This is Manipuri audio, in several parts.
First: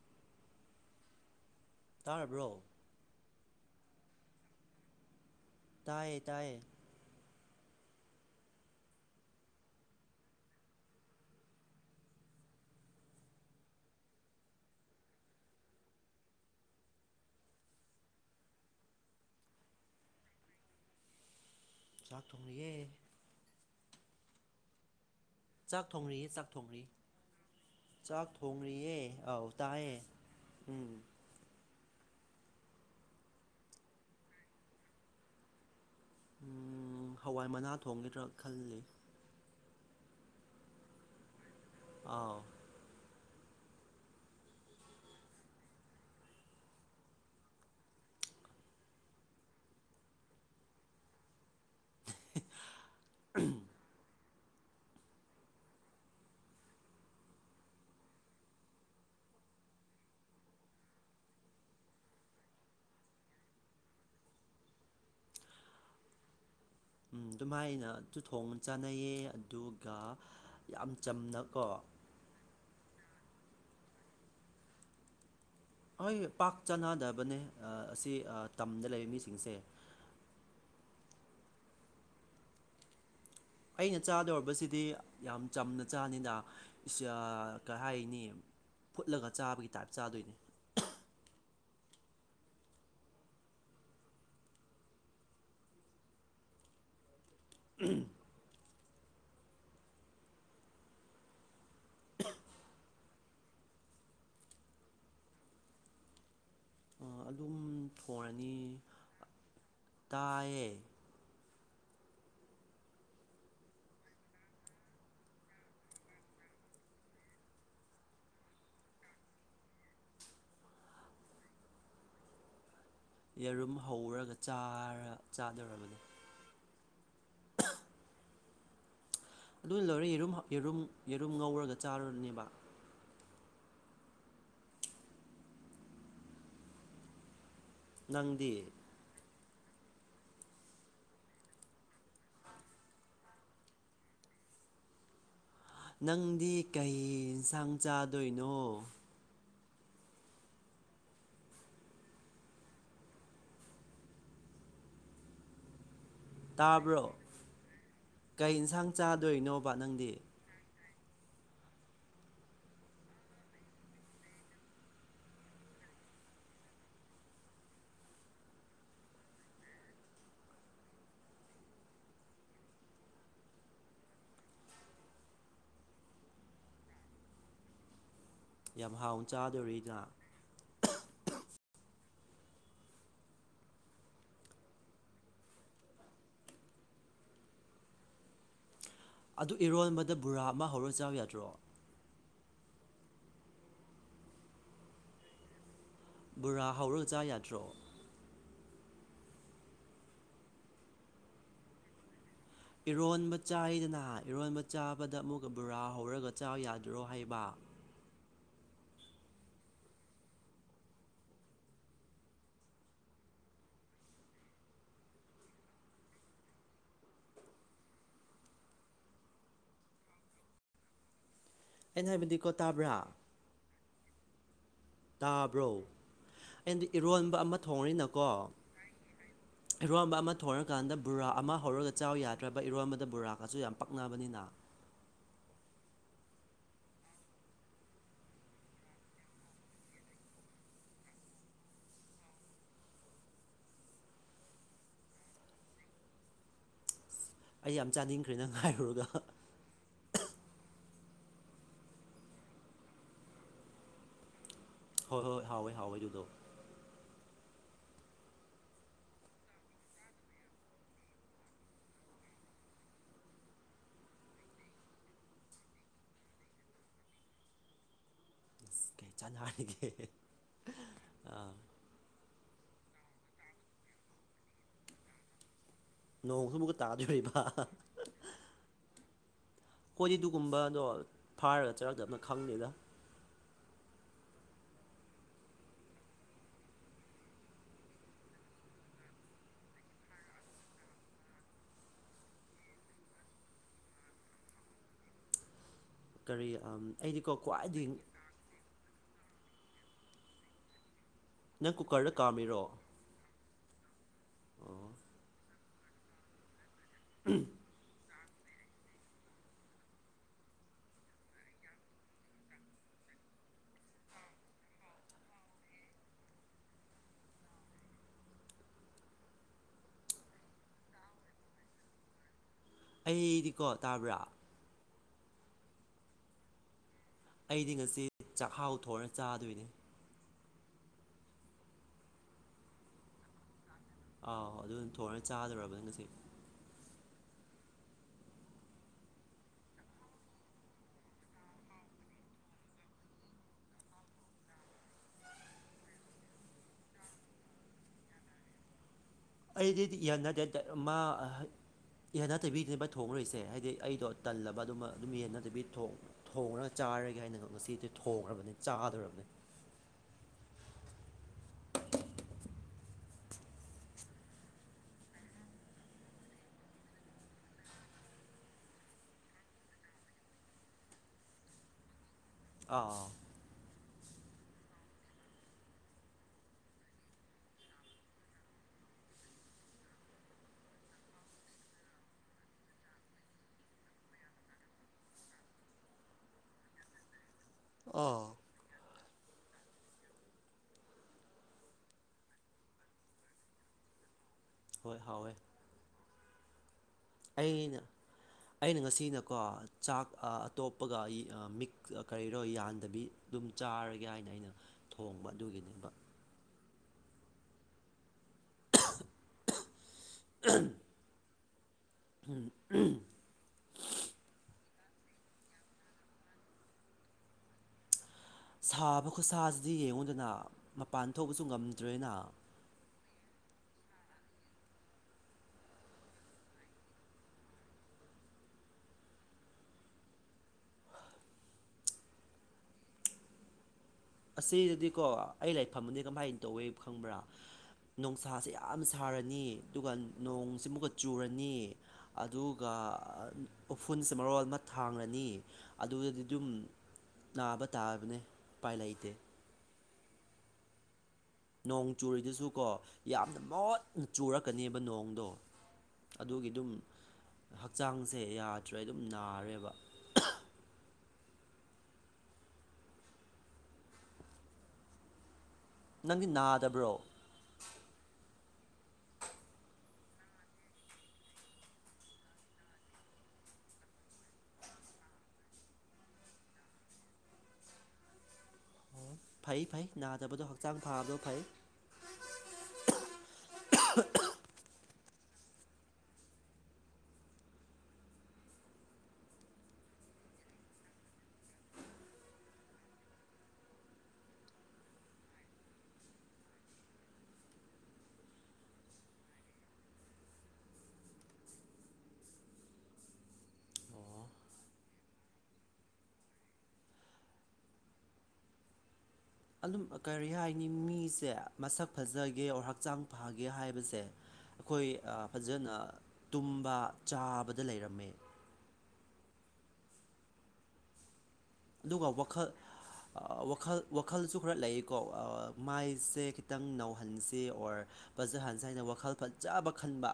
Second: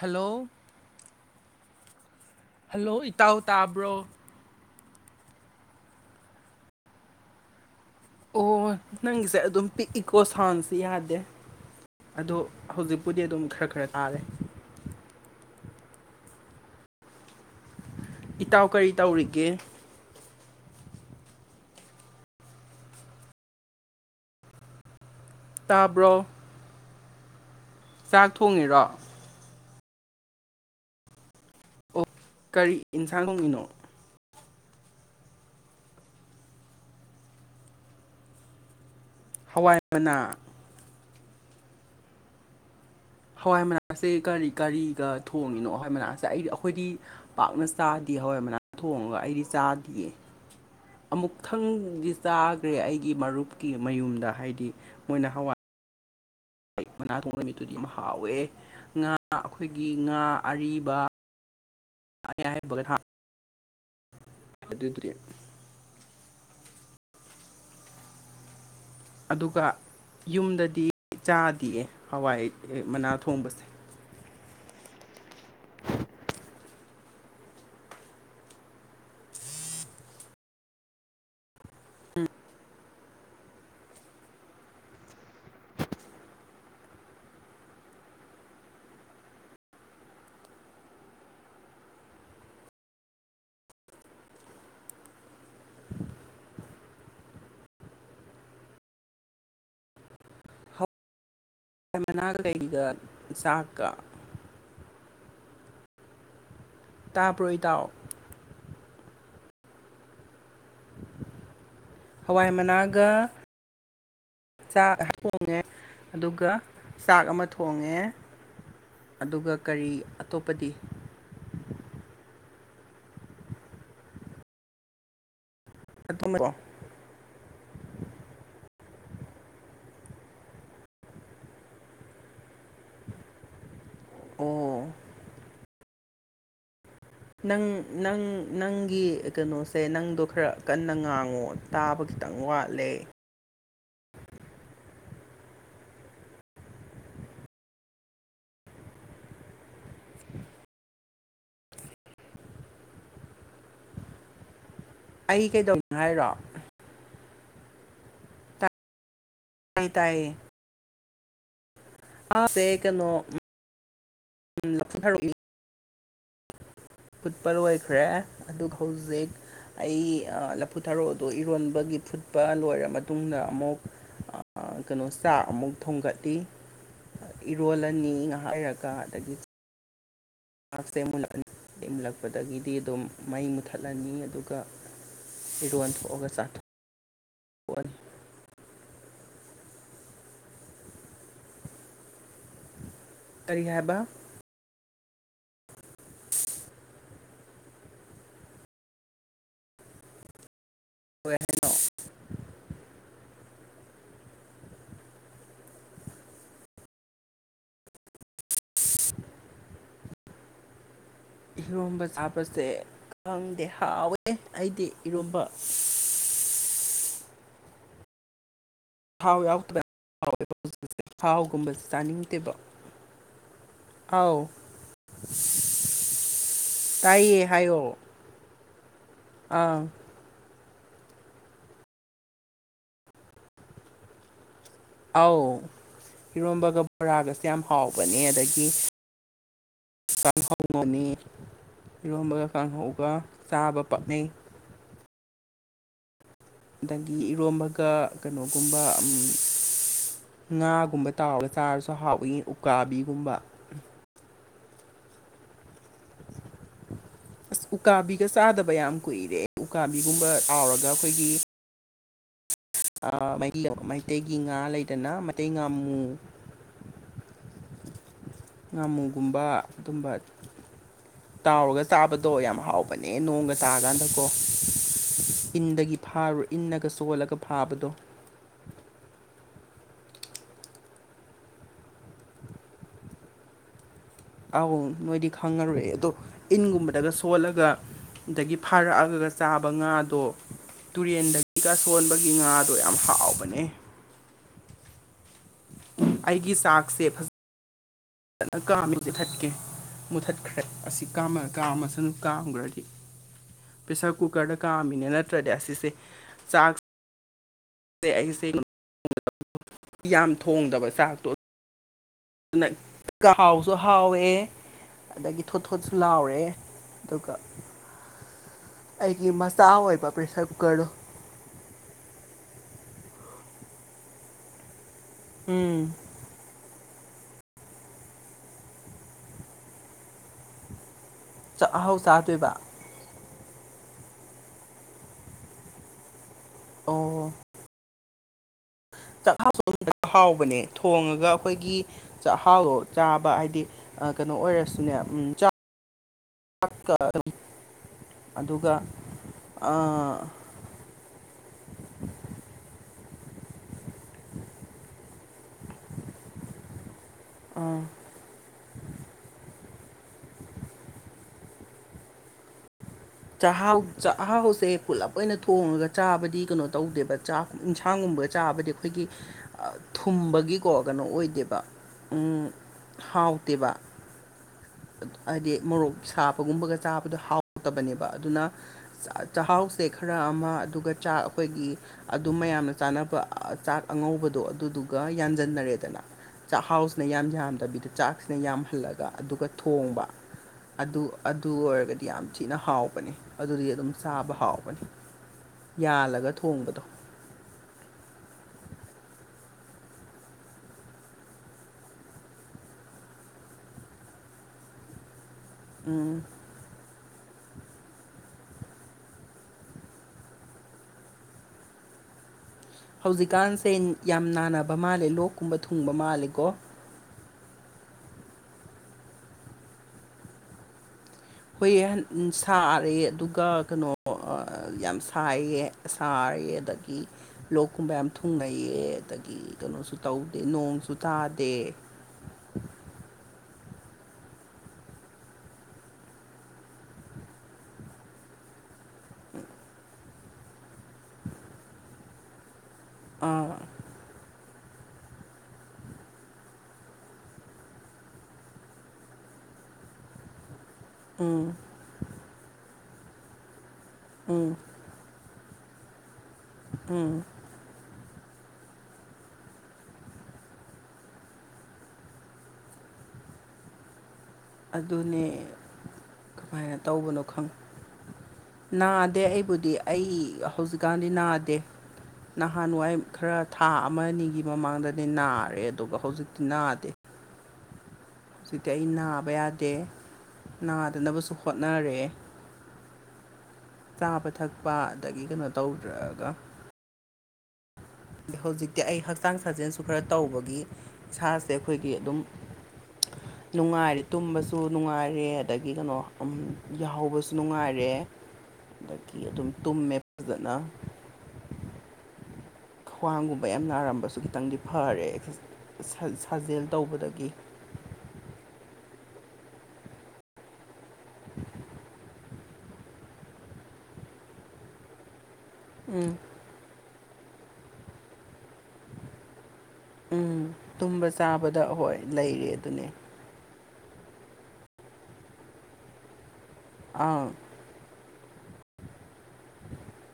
ꯍꯂꯣ ꯇꯥꯔꯕ꯭ꯔꯣ ꯍꯜꯂꯣ ꯏꯇꯥꯎ ꯇꯥꯕ꯭ꯔꯣ ꯇꯥꯏꯌꯦ ꯇꯌꯦ ꯑꯣ ꯅꯪꯒꯤꯁꯦ ꯑꯗꯨꯝ ꯄꯤꯛ ꯏꯀꯣ ꯁꯥꯎꯟꯁꯦ ꯌꯥꯗꯦ ꯑꯗꯣ ꯍꯧꯖꯤꯛꯄꯨꯗꯤ ꯑꯗꯨꯝ ꯈꯔ ꯈꯔ ꯇꯥꯔꯦ ꯏꯇꯥꯎ ꯀꯔꯤ ꯇꯧꯔꯤꯒꯦ ꯆꯥꯛ ꯊꯣꯡꯉꯤꯌꯦ ꯆꯥꯛ ꯇꯥꯕ꯭ꯔꯣ ꯊꯣꯡꯅꯔꯤꯌꯦ ꯆꯥꯛ ꯊꯣꯡ ꯆꯥꯛ ꯊꯣꯡꯔꯤꯌꯦ ꯑꯥꯎ ꯇꯥꯏꯌꯦ ꯎꯝ ꯑꯣ ꯀꯔꯤ ꯏꯟꯁꯥꯡ ꯊꯣꯡꯉꯅꯣ ꯎ ꯍꯋꯥꯏ ꯃꯅꯥ ꯊꯣꯡꯒꯗ꯭ꯔꯥ ꯈꯜꯂꯤ ꯍꯋꯥꯏ ꯃꯅꯥ ꯑꯥꯎ ꯍꯋꯥꯏ ꯃꯅꯥꯁꯦ ꯀꯔꯤ ꯀꯔꯤꯒ ꯊꯣꯡꯉꯤꯅꯣ ꯍꯋꯥꯏ ꯃꯅꯥꯁꯦ ꯑꯩꯗꯤ ꯑꯩꯈꯣꯏꯗꯤ ꯄꯥꯛꯅ ꯆꯥꯗꯤ ꯍꯋꯥꯏ ꯃꯅꯥ ꯊꯣꯡꯉꯒ ꯑꯩꯗꯤ ꯆꯥꯗꯌꯦ ꯑꯃꯨꯛ ꯃꯊꯪꯗꯤ ꯆꯥꯈ꯭ꯔꯦ ꯑꯩꯒꯤ ꯃꯔꯨꯞꯀꯤ ꯃꯌꯨꯝꯗ ꯍꯥꯏꯗꯤ ꯃꯣꯏꯅ ꯍꯋꯥꯏ ꯃꯅꯥ ꯊꯣꯡꯕ ꯅꯨꯃꯤꯠꯇꯨꯗꯤ ꯌꯥꯝ ꯍꯥꯎꯋꯦ ꯉꯥ ꯑꯩꯈꯣꯏꯒꯤ ꯉꯥ ꯑꯔꯤꯕ ꯑꯩ ꯍꯥꯏ ꯂꯦꯠ ꯍꯥꯥꯟ ꯊꯗ꯭ꯔꯤ ꯎꯝ ꯑꯗꯨꯝ ꯍꯥꯏꯥꯏꯅ ꯑꯗꯨ ꯊꯣꯡꯉꯅꯤ ꯆꯥꯅꯩꯌꯦ ꯑꯗꯨꯒ ꯌꯨꯝꯗꯗꯤ ꯌꯥꯝ ꯆꯝꯅꯀꯣ ꯆꯥꯗꯤꯌꯦ ꯍꯋꯥꯏ ꯃꯅꯥ ꯊꯣꯡꯕꯁꯦ ꯍꯣꯏ ꯄꯥꯛ ꯆꯥꯅꯗꯕꯅꯦ ꯑꯁꯤ ꯇꯝꯗ ꯂꯩꯕ ꯃꯤꯁꯤꯡꯁꯦ [inaudible] ꯑꯩꯅ ꯆꯥꯗꯧꯔꯤꯕꯁꯤꯗꯤ ꯌꯥꯝ ꯆꯝꯅ ꯆꯥꯅꯤꯅ ꯀꯩ ꯍꯥꯏꯅꯤ ꯐꯨꯠꯂꯒ ꯆꯥꯕꯒꯤ ꯇꯥꯏꯞ ꯆꯥꯗꯣꯏꯅꯦ ꯎꯝ ꯄꯔꯃꯅꯥꯒ ꯂꯩꯩꯍꯤꯒ ꯒꯥ ꯆꯥꯛꯀꯥ [inaudible] ꯇꯌꯦ ꯍꯋꯥꯏ ꯃꯅꯥꯒ ꯆꯥꯛ ꯊꯣꯡꯉꯦ ꯑꯗꯨꯒ ꯆꯥꯛ ꯑꯃ ꯊꯣꯡꯉꯦ ꯑꯗꯨꯒ ꯀꯔꯤ ꯑꯇꯣꯞꯄꯗꯤ ꯌꯦꯔꯨꯝ ꯍꯧꯔꯒ ꯆꯥꯗꯔ ꯠꯇꯣꯃꯦꯣ [unintelligible] ꯑꯗꯨ ꯂꯧꯣꯏꯔꯦ ꯌꯦꯨꯝ ꯌꯦꯔꯨꯝ ꯌꯦꯔꯨꯝ ꯉꯧꯔꯒ ꯆꯥꯔꯨꯔꯅꯦꯕ ꯑꯣ ꯅꯪ ꯅꯪ ꯅꯪꯗꯤ ꯅꯪꯒꯤ ꯀꯩꯅꯣꯁꯦ ꯅꯪꯗꯣ ꯈꯔ ꯀꯟꯅ ꯉꯥꯡꯉꯣ ꯇꯥꯕ ꯈꯤꯇꯪ ꯋꯥꯠꯂꯦ ꯅꯪꯗꯤ ꯀꯩ ꯌꯦꯟꯁꯥꯡ ꯆꯥꯗꯣꯏꯅꯣ ꯑꯩ ꯀꯩꯗꯧꯅꯤ ꯍꯥꯏꯔꯣ ꯇꯥꯕ꯭ꯔꯣ ꯀꯩ ꯌꯦꯟꯁꯥꯡ ꯆꯥꯗꯣꯏꯅꯣꯕ ꯅꯪꯗꯤ ꯑ ꯇꯗꯦ ꯅꯣ ꯎꯝꯨꯡ ꯊꯔꯛꯏ [unintelligible] ꯐꯨꯠꯄ ꯑꯣꯏꯈ꯭ꯔꯦ ꯑꯗꯨꯒ ꯍꯧꯖꯤꯛ ꯑꯩ ꯂꯐꯨ ꯊꯔꯣ ꯑꯗꯨ ꯏꯔꯣꯟꯕꯒꯤ ꯐꯨꯠꯄ ꯂꯣꯏꯔ ꯃꯇꯨꯡꯗ ꯑꯃꯨꯛ ꯀꯩꯅꯣ ꯆꯥꯛ ꯑꯃꯨꯛ ꯊꯣꯡꯒꯠꯂꯤ ꯏꯔꯣꯜꯂꯅꯤ ꯉꯥꯏꯍꯥꯛ ꯉꯥꯏꯍꯛ ꯂꯩꯔꯒꯥ ꯌꯥꯝ ꯑꯗꯥ ꯍꯥꯎꯅ ꯆꯥꯗꯣꯔꯤꯅ ꯃꯥꯛꯁꯦꯨ ꯃꯨꯜꯂꯛꯄꯗꯒꯤꯗꯤ ꯑꯗꯨꯝ ꯃꯩ ꯃꯨꯠꯊꯠꯂꯅꯤ ꯑꯗꯨꯒ ꯏꯔꯣꯟ ꯊꯣꯛ ꯑꯒ ꯆꯊꯣꯛ ꯑꯅꯤ ꯑꯗꯨ ꯏꯔꯣꯟꯕꯗ ꯕꯣꯔꯥ ꯑꯃ ꯍꯧꯔꯒ ꯆꯥꯎꯕ ꯌꯥꯗ꯭ꯔꯣ ꯀꯔꯤ ꯍꯥꯏꯕ ꯕꯣꯔꯥ ꯍꯧꯔꯣꯖꯥ ꯌꯥꯗ꯭ꯔꯣ ꯀꯍꯅꯣ [unintelligible] ꯏꯔꯣꯟꯕ ꯆꯥꯏꯗꯅ ꯏꯔꯣꯟꯕ ꯆꯥꯕꯗ ꯑꯃꯨꯛꯀ ꯕꯣꯔꯥ ꯍꯧꯔꯒ ꯆꯥ ꯌꯥꯗ꯭ꯔꯣ ꯍꯥꯏꯩꯕ [inaudible] [inaudible] ꯏꯔꯣꯝꯕ ꯆꯥꯕꯁꯦ ꯈꯪꯗꯦ ꯍꯥꯎꯋꯦ ꯑꯩꯗꯤ ꯏꯔꯣꯝꯕ [inaudible] [inaudible] ꯊꯥꯎ ꯌꯥꯎꯗꯕꯕ ꯊꯥꯎꯒꯨꯝꯕꯁꯦ ꯑꯩꯅ ꯍꯥꯏꯕꯗꯤꯀꯣ ꯆꯥꯅꯤꯡꯗꯦꯕ ꯇꯥꯕ꯭ꯔꯥ ꯑꯥꯎ ꯇꯥꯕ꯭ꯔꯣ ꯑꯗꯤ ꯏꯔꯣꯟꯕ ꯇꯥꯏꯌꯦ ꯑꯃ ꯍꯥꯏꯌꯣ ꯊꯣꯡꯅꯤꯅꯀꯣ ꯑꯥ ꯏꯔꯣꯟꯕ ꯑꯃ ꯊꯣꯡꯅꯤꯅꯀꯣ ꯑꯗꯨ ꯀꯥꯟꯗ ꯕꯕꯨꯔꯥ ꯑꯃ ꯍꯧꯔꯒ ꯆꯥꯎ ꯌꯥꯗ꯭ꯔꯕ ꯏꯔꯣꯟꯕꯗ ꯕꯔꯥꯒꯁꯨ ꯌꯥꯝ ꯄꯛꯅꯕꯅꯤꯅ ꯑꯧ ꯏꯔꯣꯝꯕꯒ ꯕꯣꯔꯥꯒꯁꯨꯦ ꯌꯥꯝ ꯍꯥꯎꯕꯅꯦ ꯑꯗꯒꯤ ꯁꯪ ꯍꯅꯣꯅꯤ ꯏꯔꯣꯝꯕꯒ ꯀꯥꯡꯍꯧꯒ ꯆꯥꯕ ꯄꯛꯅꯩ ꯑꯗꯒꯤ ꯑꯩ ꯏꯔꯣꯝꯕꯒ ꯌꯥꯝ ꯆꯥꯅꯤꯡꯈ꯭ꯔꯦ ꯅꯪ ꯀꯩꯅꯣꯒꯨꯝꯕ ꯍꯥꯏꯔꯨꯔꯒ ꯉꯥꯒꯨꯝꯕ ꯇꯥꯎꯔ ꯆꯥꯔꯁꯨ ꯍꯥꯎꯏ ꯎꯀꯥꯕꯤꯒꯨꯝꯕ ꯍꯣꯏ ꯍꯣꯏ ꯍꯥꯎꯑꯣꯣꯏ ꯍꯥꯎꯣꯏ ꯌꯨꯗꯣ ꯑꯁ ꯎꯀꯥꯕꯤꯒ ꯆꯥꯗꯕ ꯌꯥꯝ ꯀꯨꯏꯔꯦ ꯎꯀꯥꯕꯤꯒꯨꯝꯕ ꯇꯥꯎꯔꯒ ꯑꯩꯈꯣꯏꯒꯤ ꯑ ꯃꯩꯂ ꯃꯇꯩꯒꯤ ꯏ ꯍꯥ ꯂꯩꯥꯏꯗꯅ ꯃꯇꯩ ꯉ ꯑꯃꯨ ꯑꯁ ꯀꯩ ꯉꯥꯃꯨꯒꯨꯝꯕ ꯆꯥꯟꯅꯔꯤꯒꯦ ꯑꯗꯨꯝꯕ ꯇꯥꯎꯔꯒ ꯆꯥꯕꯗꯣ ꯌꯥꯝ ꯍꯥꯎꯕꯅꯦ ꯅꯣꯡꯒ ꯇꯥꯀꯥꯟꯗꯀꯣ ꯏꯟꯗꯒꯤ ꯐꯥꯔꯣ ꯅꯣꯡꯁꯨ ꯑꯃꯨꯛꯀ ꯏꯟꯅꯒ ꯆꯣꯜꯂꯒ ꯇꯥꯗꯣꯔꯤꯕ ꯐꯥꯕꯗꯣ ꯍꯣꯏꯗꯤ ꯑꯗꯨꯒꯨꯝꯕꯗꯣ ꯐꯥꯔꯒ ꯆꯥꯗꯕꯔꯥ ꯈꯪꯗꯦꯗ ꯑꯧ ꯅꯣꯏꯗꯤ ꯈꯪꯉꯔꯣꯏꯦ ꯑꯗꯣ ꯏꯟꯒꯨꯝꯕꯗꯒ ꯁꯣꯜꯂꯒ ꯑꯗꯒꯤ ꯐꯥꯔꯛꯑꯒꯒ ꯆꯥꯕ ꯉꯥꯗꯣ ꯇꯨꯔꯦꯟꯗꯒꯤꯒ ꯁꯣꯟꯕꯒꯤ ꯉꯥꯗꯣ ꯌꯥꯝ ꯍꯥꯎꯕꯅꯦ ꯀꯔꯤ ꯑꯩꯒꯤ ꯆꯥꯛꯁꯦ ꯑꯩꯗꯤꯀꯣ ꯈ꯭ꯋꯥꯏꯗꯒꯤ ꯐꯖꯖꯅ ꯀꯥꯝꯃꯤꯁꯦ ꯊꯠꯀꯦ ꯃꯨꯊꯠꯈ꯭ꯔꯦ ꯑꯁꯤ ꯀꯥꯝꯃ ꯅꯪ ꯀꯨꯀꯔꯗ ꯀꯥꯝꯃꯁꯅꯨ ꯀꯥꯝꯃꯤꯔꯣ ꯀꯥꯝꯒꯔꯗꯤ ꯄꯦꯁꯔ ꯀꯨꯀꯔꯗ ꯀꯥꯝꯃꯤꯅꯦ ꯅꯠꯇ꯭ꯔꯗꯤ ꯑꯁꯤꯁꯦ ꯆꯥꯛ ꯎꯝ ꯑꯦ ꯑꯩꯁꯦ ꯌꯥꯝ ꯊꯣꯡꯗꯕ ꯆꯥꯛꯇꯣ ꯑꯗꯨꯅ ꯍꯥꯎꯁꯨ ꯍꯥꯎꯋꯦ ꯑꯗꯒꯤ ꯊꯣꯠ ꯊꯣꯠꯁꯨ ꯂꯥꯎꯔꯦ ꯑꯗꯨꯒ ꯑꯩꯒꯤ ꯃꯆꯥ ꯑꯣꯏꯕ ꯄ꯭ꯔꯦꯁꯔ ꯀꯨꯀꯔ ꯗꫭ ꯑꯩꯗꯤꯀꯣ ꯇꯥꯕ꯭ꯔꯥ ꯎꯝ ꯑꯩꯗꯤ ꯉꯁꯤ ꯆꯥꯛꯍꯥꯎ ꯊꯣꯡꯉ ꯆꯥꯗꯣꯏꯅꯦ ꯆꯥꯛ ꯍꯥꯎ ꯆꯥꯗꯣꯏꯕ ꯑꯧ ꯑꯗꯨ ꯊꯣꯡꯉ ꯆꯥꯗꯔꫭꯕꯅꯤ ꯉꯁꯤ ꯑꯣ ꯆꯥꯛꯍꯥꯎꯁꯨ ꯑꯗꯨ ꯍꯥꯎꯕꯅꯦ ꯊꯣꯡꯉꯒ ꯑꯩꯈꯣꯏꯒꯤ ꯆꯥꯛꯍꯥꯎꯗꯣ ꯆꯥꯕ ꯍꯥꯏꯗꯤ ꯑ ꯀꯩꯅꯣ ꯑꯣꯏꯔꯁꯨꯅꯦ ꯎꯝ ꯆꯥꯛ ꯆꯥꯛ ꯀ ꯑꯗꯨꯝ ꯑꯗꯨꯒ ꯑꯩꯗꯤꯗꯤ ꯑꯥ ꯌꯥꯟꯅꯗꯦꯗ ꯑꯝꯃ ꯌꯥꯟꯅꯗꯕꯤꯗꯅꯦꯕ ꯊꯣꯡꯉꯨꯔꯨꯏꯁꯦ ꯍꯥꯏꯗꯤ ꯑꯩꯗꯣ ꯇꯜꯂꯕ ꯑꯗꯨꯝ ꯑꯗꯨꯝ ꯌꯦꯟꯅꯗꯕꯤ ꯊꯣꯡ ꯊꫭꯡꯉꯒ ꯆꯥꯔꯒꯦ ꯍꯥꯏꯅꯀꯣ ꯑꯥ ꯉꯁꯤꯗꯤ ꯊꯣꯡꯈ꯭ꯔꯕꯅꯦ ꯆꯥ ꯍꯥꯗꫭꯔꯕꯅꯦ [inaudible] [unintelligible] ꯆꯥꯛꯍꯥꯎ ꯆꯥꯛꯍꯥꯎꯁꯦ ꯄꯨꯜꯂꯞ ꯑꯣꯏꯅ ꯊꯣꯡꯉꯒ ꯆꯥꯕꯗꯤ ꯀꯩꯅꯣ ꯇꯧꯗꯦꯕ ꯆꯥꯛ ꯏꯟꯁꯥꯡꯒꯨꯝꯕ ꯒꯨꯝꯕ ꯆꯥꯕꯗꯤ ꯑꯩꯈꯣꯏꯒꯤ ꯊꯨꯝꯕꯒꯤꯀꯣ ꯀꯩꯅꯣ ꯑꯣꯏꯗꯦꯕ ꯎꯝ ꯑꯥ ꯍꯥꯎꯇꯦꯕ ꯍꯥꯏꯗꯤ ꯃꯣꯔꯣꯛ ꯁꯥꯕꯒꯨꯝꯕꯒ ꯆꯥꯕꯗ ꯍꯥꯎꯇꯕꯅꯦꯕ ꯑꯗꯨꯅ ꯆ ꯆꯥꯛꯍꯥꯎ ꯁꯦ ꯈꯔ ꯑꯃ ꯑꯗꯨꯒ ꯆꯥꯛ ꯑꯩꯈꯣꯏꯒꯤ ꯑꯗꯨꯝ ꯃꯌꯥꯝꯅ ꯆꯥꯅꯕ ꯆꯥꯛ ꯑꯉꯧꯕꯗꯣ ꯑꯗꯨ ꯑꯗꯨꯒ ꯌꯥꯟꯖꯟꯅꯔꯦꯗꯅ ꯆꯥꯛꯍꯥꯎꯁꯤꯅ ꯌꯥꯝ ꯌꯥꯝꯗꯕꯤꯗ ꯑꯥ ꯆꯥꯛꯁꯤꯅ ꯌꯥꯝꯍꯜꯂꯒ ꯑꯗꯨꯒ ꯊꯣꯡꯕ ꯑꯗꯨ ꯑꯗꯨ ꯑꯣꯏꯔꯒꯗꯤ ꯌꯥꯝ ꯊꯤꯅ ꯍꯥꯎꯕꯅꯦ ꯑꯗꯨꯗꯤ ꯑꯗꯨꯝ ꯆꯥꯕ ꯍꯥꯎꯕꯅꯤ ꯍꯣꯏ ꯍꯥꯎꯋꯦ ꯌꯥꯜꯂꯒ ꯊꯣꯡꯕꯗꯣ ꯁꯤꯅꯀꯣ ꯆꯥꯛ ꯑꯇꯣꯞꯄꯒ ꯃꯤꯛꯁ ꯀꯔꯤꯔꯣ ꯌꯥꯟꯗꯕꯤ ꯑꯗꯨꯝ ꯆꯥꯔꯦ ꯔꯒꯦ ꯍꯥꯏꯅ ꯑꯩꯅ ꯊꯣꯡꯕ ꯑꯗꯨꯒꯤꯅꯦꯕ ꯎꯝ ꯑꯍꯨ ꯑꯍꯨ ꯑꯝ ꯎꯝ ꯕ ꯃꯥꯜꯂꯦ ꯂꯣꯛꯀꯨꯝꯕ ꯊꯨꯡꯕ ꯃꯥꯜꯂꯦꯀꯣ ꯁꯥꯕ ꯈꯨꯠꯁꯥꯁꯤꯗꯤ ꯌꯦꯡꯉꯨꯗꯅ ꯃꯄꯥꯟ ꯊꯣꯛꯄꯁꯨ ꯍꯨꯏꯌꯦꯟ ꯉꯝꯗ꯭ꯔꯦꯅ ꯎꯝ ꯁꯥꯔꯦ ꯑꯗꯨꯒ ꯀꯩꯅꯣ ꯑꫭ ꯌꯥꯝ ꯁꯥꯏꯑꯦ ꯁꯥꯏꯌꯦ ꯑꯗꯒꯤ ꯂꯣꯛꯀꯨꯝꯕ ꯌꯥꯝ ꯊꯨꯡꯅꯩꯌꯦ ꯑꯗꯒꯤ ꯀꯩꯅꯣꯁꯨ ꯇꯧꯗꯦ ꯅꯣꯡꯁꯨ ꯇꯥꯗꯦ ꯑꯁꯤꯗꯗꯤꯀꯣ ꯑꯩ ꯂꯥꯏꯛꯐꯝꯅꯅꯤꯒꯝ ꯀꯃꯥꯏꯅ ꯇꯧꯋꯦ ꯈꯪꯕ꯭ꯔꯥ ꯅꯨꯡꯁꯥꯁꯦ ꯌꯥꯝ ꯌꯥꯝ ꯁꯥꯔꯅꯤ ꯑꯗꯨꯒ ꯅꯣꯡꯁꯤꯃꯨꯛꯀ ꯆꯨꯔꯅꯤ ꯑꯗꯨ ꯑꯗꯨꯒ ꯑꯥ ꯎꯐꯨꯟꯁꯦ ꯃꯔꯣꯜꯃ ꯊꯥꯡꯂꯅꯤ ꯑꯗꯨꯗꯗꯤ ꯑꯗꯨꯝ ꯅꯥꯕ ꯇꯥꯔꯕꯅꯦ ꯎꯄꯥꯏ ꯂꯩ ꯇꯦ ꯎꯝ ꯅꯣꯡ ꯆꯨꯔꯤꯗꯨꯁꯨ ꯀꯣ ꯌꯥꯝꯅ ꯃꯣꯠꯅ ꯎꯝ ꯆꯨꯔꯛꯀꯅꯦꯕ ꯅꯣꯡꯗꯣ ꯑꯗꯨꯒꯤꯗꯨꯝ ꯎꯝ ꯍꯛꯆꯥꯡꯁꯦ ꯌꯥꯗ꯭ꯔꯦ ꯑꯗꯨꯝ ꯅꯥꯔꯦꯕ ꯑꯗꯨꯅꯦ ꯅꯪꯗꯤ ꯀꯃꯥꯏꯅ ꯅꯥꯗꯕ꯭ꯔꯣ ꯇꯧꯕꯅꯣ ꯈꯪ ꯅꯥꯗꯦ ꯑꯩꯕꯨꯗꯤ ꯑꯩ ꯍꯧꯖꯤꯛꯀꯥꯟꯗꯤ ꯅꯥꯗꯦ ꯅꯍꯥꯟꯋꯥꯏ ꯈꯔ ꯊꯥ ꯑꯃ ꯑꯅꯤꯒꯤ ꯃꯃꯥꯡꯗꯗꯤ ꯅꯥꯔꯦ ꯑꯗꯨꯒ ꯍꯧꯖꯤꯛꯇꯤ ꯅꯥꯗꯦ ꯍꯧꯖꯤꯛꯇꯤ ꯑꯩ ꯅꯥꯕ ꯐꯩ ꯌꯥꯗꯦ ꯐꯩ ꯅꯥꯗꯕꯗꯣ ꯍꯛꯆꯥꯡ ꯐꯥꯕꯗꯣ ꯅꯥꯗꯅꯕꯁꯨ ꯐꯩ ꯍꯣꯠꯅꯔꯦ ꯆꯥꯕ ꯊꯛꯄ ꯑꯗꯒꯤ ꯀꯩꯅꯣ ꯇꯧꯗꯔꯒ ꯑ ꯍꯧꯖꯤꯛꯇꯤ ꯑꯩ ꯍꯛꯆꯥꯡ ꯁꯥꯖꯦꯜꯁꯨ ꯈꯔ ꯇꯧꯕꯒꯤ ꯁꯥꯥꯁꯦ ꯑꯩꯈꯣꯏꯒꯤ ꯑꯗꯨꯝ [inaudible] ꯅꯨꯡꯉꯥꯏꯔꯦ ꯇꯨꯝꯕꯁꯨ ꯅꯨꯡꯉꯥꯏꯔꯦ ꯑꯗꯒꯤ ꯀꯩꯅꯣ ꯌꯥꯍꯧꯕꯁꯨ ꯅꯨꯡꯉꯥꯏꯔꯦ ꯑꯗꯒꯤ ꯑꯗꯨꯝ ꯇꯨꯝꯃꯦ ꯐꯖꯅ ꯈ꯭ꯋꯥꯡꯒꯨꯝꯕ ꯌꯥꯝ ꯅꯥꯔꯝꯕꯁꯨ ꯑꯣ ꯈꯤꯇꯪꯗꯤ ꯐꯔꯦꯛ ꯁꯥꯖꯦꯜ ꯇꯧꯕꯗꯒꯤ [inaudible] ꯑꯗꯨꯝ ꯀꯔꯤ ꯍꯥꯏꯅꯤ ꯃꯤꯁꯦ ꯃꯁꯛ ꯐꯖꯒꯦ ꯑꯣꯔ ꯍꯛꯆꯥꯡ ꯐꯒꯦ ꯍꯥꯏꯕꯁꯦ ꯑꯩꯈꯣꯏ ꯐꯖꯅ ꯎꯝ ꯇꯨꯝꯕ ꯆꯥꯕꯗ ꯂꯩꯔꯝꯃꯦ ꯎꯝ ꯇꯨꯝꯕ ꯆꯥꯕꯗ ꯍꯣꯏ ꯑꯗꯨꯒ ꯋꯥꯈꯜ ꯂꯩꯔꯦ ꯑꯗꯨꯅꯦ ꯋꯥꯈꯜ ꯋꯥꯈꯜꯁꯨ ꯈꯔ ꯂꯩꯀꯣ ꯃꯥꯏꯁꯦ ꯈꯤꯇꯪ ꯑꯥ ꯅꯧꯍꯟꯁꯤ ꯑꯣꯔ ꯐꯖꯍꯟꯁ ꯍꯥꯏꯅ ꯋꯥꯈꯜ ꯐꯖꯕ ꯈꯟꯕ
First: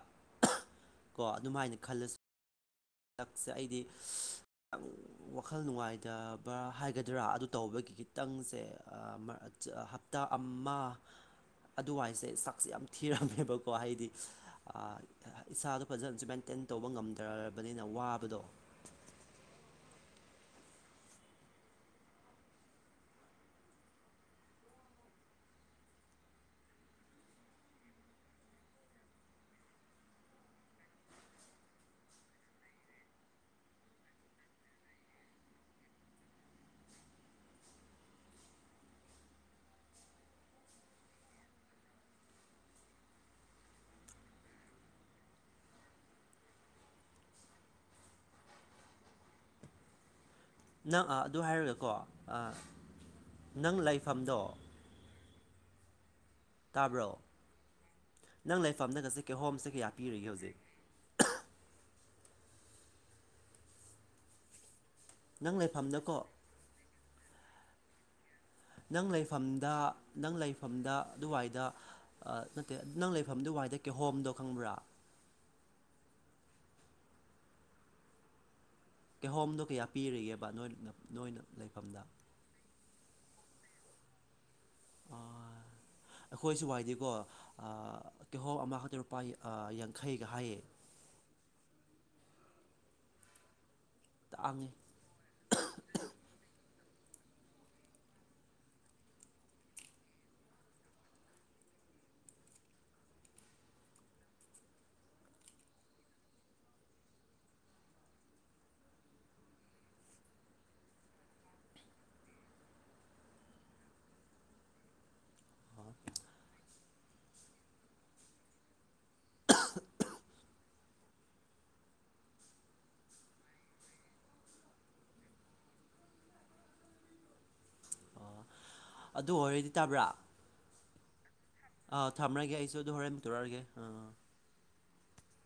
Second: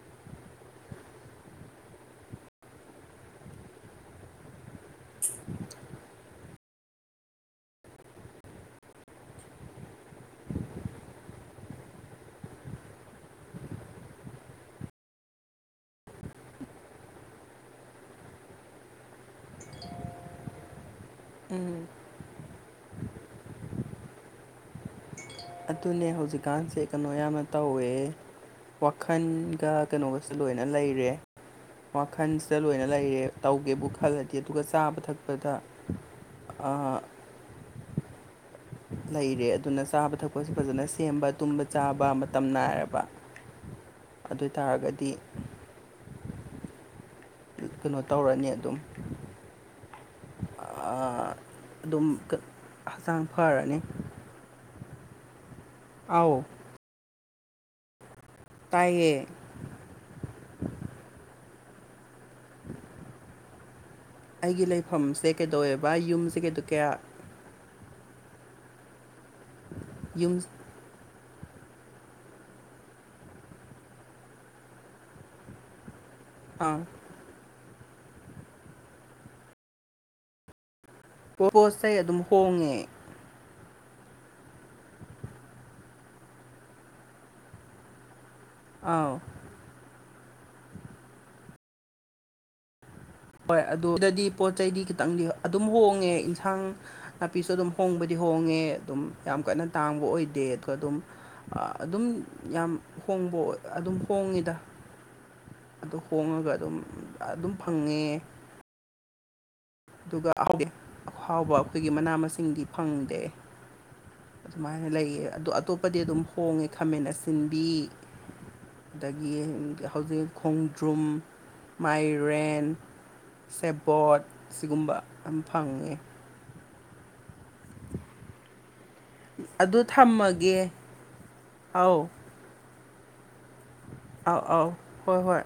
ꯀꯣ ꯑꯗꯨꯝꯥꯏꯅ ꯈꯜꯂꯁꯨ ꯍꯟꯗꯛꯁꯦ ꯑꯩꯗꯤꯈꯤ ꯋꯥꯈꯜ ꯅꯨꯡꯉꯥꯏꯗ ꯕ ꯍꯥꯏꯒꯗ꯭ꯔꯥ ꯑꯗꯨ ꯇꯧꯕꯒꯤ ꯈꯤꯇꯪꯁꯦ ꯍꯞꯇꯥ ꯑꯃ ꯑꯗꯨꯋꯥꯏꯁꯦ ꯁꯛꯁꯦ ꯌꯥꯝ ꯊꯤꯔꯝꯃꯦꯕꯀꯣ ꯍꯥꯏꯗꯤ ꯏꯁꯥꯗꯣ ꯐꯖꯅꯁꯨ ꯃꯦꯟꯇ ꯔꯕꯅꯤꯅ ꯎꯝ ꯑꯗꯨꯅꯦ ꯍꯧꯖꯤꯛꯀꯥꯟꯁꯦ ꯀꯩꯅꯣ ꯌꯥꯝꯅ ꯇꯧꯋꯦ ꯋꯥꯈꯜꯒ ꯀꯩꯅꯣꯒꯁꯨ ꯂꯣꯏꯅ ꯂꯩꯔꯦ ꯋꯥꯈꯜꯁꯤꯗ ꯂꯣꯏꯅ ꯂꯩꯔꯦ ꯇꯧꯒꯦꯕꯨ ꯈꯜꯂꯗꯤ ꯑꯗꯨꯒ ꯆꯥꯕ ꯊꯛꯄꯗ ꯑ ꯂꯩꯔꯦ ꯑꯗꯨꯅ ꯆꯥꯕ ꯊꯛꯄꯁꯨ ꯐꯖꯅ ꯁꯦꯝꯕ ꯇꯨꯝꯕ ꯆꯥꯕ ꯃꯇꯝ ꯅꯥꯏꯔꯕ ꯑꯗꯨ ꯑꯣꯏ ꯇꯥꯔꯒꯗꯤ ꯀꯩꯅꯣ ꯇꯧꯔꯅꯤ ꯑꯗꯨꯝ ꯅꯪ ꯑꯗꯨ ꯍꯥꯏꯔꯒꯀꯣ ꯑꯗꯨꯝ ꯍꯛꯆꯥꯡ ꯅꯪ ꯐꯔꯅꯤ ꯂꯩꯐꯝꯗꯣ ꯑꯥꯎ ꯇꯥꯕ꯭ꯔꯣ ꯅꯪ ꯂꯩꯐꯝꯗ ꯉꯖꯤ ꯇꯥꯏꯌꯦ ꯀ ꯍꯣꯝꯁꯦ ꯀꯌꯥ ꯄꯤꯔꯤꯒꯦ ꯍꯧꯖꯤꯛ ꯑꯩꯒꯤ ꯂꯩꯐꯝꯁꯦ ꯅꯪ ꯀꯩꯗꯧꯋꯦꯕ ꯂꯩꯐꯝꯗꯀꯣ ꯌꯨꯝꯁꯦ ꯀꯩꯗ ꯀꯌꯥ ꯅꯪ ꯂꯩꯐꯝꯗ ꯅꯪ ꯌꯨꯝ ꯂꯩꯐꯝꯗ ꯑꯗꯨꯋꯥꯏꯗ ꯅꯠꯇꯦ ꯅꯪ ꯂꯩꯐꯝ ꯑꯗꯨꯋꯥꯏꯗ ꯀꯦꯍꯣꯝꯗꯣ ꯈꯪꯕ꯭ꯔꯥ ꯑꯥ ꯀꯩꯍꯣꯝꯗꯣ ꯀꯌꯥ ꯄꯤꯔꯤꯒꯦꯕ ꯅꯣꯏ ꯅꯣꯏꯅ ꯄꯣꯁꯥꯏ ꯂꯩꯐꯝꯗ ꯑꯗꯨꯝ ꯍꯣꯡꯉꯦ ꯑ ꯑꯩꯈꯣꯏꯁꯨ ꯋꯥꯏꯗꯤꯀꯣ ꯀꯦꯍꯣ ꯑꯃꯈꯛꯇ ꯂꯨꯄꯥ ꯑꯥꯎ ꯌꯥꯡꯈꯩꯒ ꯍꯥꯏꯌꯦ ꯍꯣꯏ ꯑꯗꯨꯗꯗꯤ ꯄꯣꯠ ꯇꯥꯡꯉꯦ ꯆꯩꯗꯤ ꯈꯤꯇꯪꯗꯤ ꯑꯗꯨꯝ ꯍꯣꯡꯉꯦ ꯏꯟꯁꯥꯡ ꯅꯥꯄꯤꯁꯨ ꯑꯗꯨꯝ ꯍꯣꯡꯕꯗꯤ ꯍꯣꯡꯉꯦ ꯑꯗꯨꯝ ꯌꯥꯝ ꯀꯟꯅ ꯇꯥꯡꯕ ꯑꯣꯏꯗꯦ ꯑꯗꯨꯒ ꯑꯗꯨꯝ ꯑꯗꯨꯝ ꯌꯥꯝ ꯍꯣꯡꯕ ꯑꯗꯨꯝ ꯍꯣꯡꯉꯤꯗ ꯑꯗꯨ ꯍꯣꯡꯉꯒ ꯑꯗꯨꯝ ꯑꯗꯨꯝ ꯐꯪꯉꯦ ꯑꯗꯨꯒ ꯑꯍꯥꯎꯕ ꯑꯩꯈꯣꯏꯒꯤ ꯃꯅꯥ ꯃꯁꯤꯡꯗꯤ ꯐꯪꯗꯦ ꯑꯗꯨꯃꯥꯏꯅ ꯂꯩꯌꯦ ꯑꯣ ꯑꯇꯣꯞꯄꯗꯤ ꯑꯗꯨꯝ ꯍꯣꯡꯉꯦ ꯈꯥꯃꯦꯟ ꯑꯁꯤꯟꯕꯤ ꯑꯗꯒꯤ ꯍꯧꯖꯤꯛ ꯈꯣꯡꯗ꯭ꯔꯨꯝ ꯃꯥꯏꯔꯦꯟ ꯁꯦꯕꯣꯠ ꯁꯤꯒꯨꯝꯕ ꯑꯃ ꯐꯪꯉꯦ ꯑꯗꯨ ꯊꯝꯃꯒꯦ ꯑꯧ ꯑ ꯊꯝꯃꯔꯥꯒꯦ ꯍꯥꯏꯁꯁꯨ ꯑꯗꯨ ꯍꯣꯔꯔꯦꯟ ꯇꯧꯔꯥꯔꯒꯦ ꯑꯥꯎ ꯑꯥꯎ ꯍꯣꯏ ꯍꯣꯏ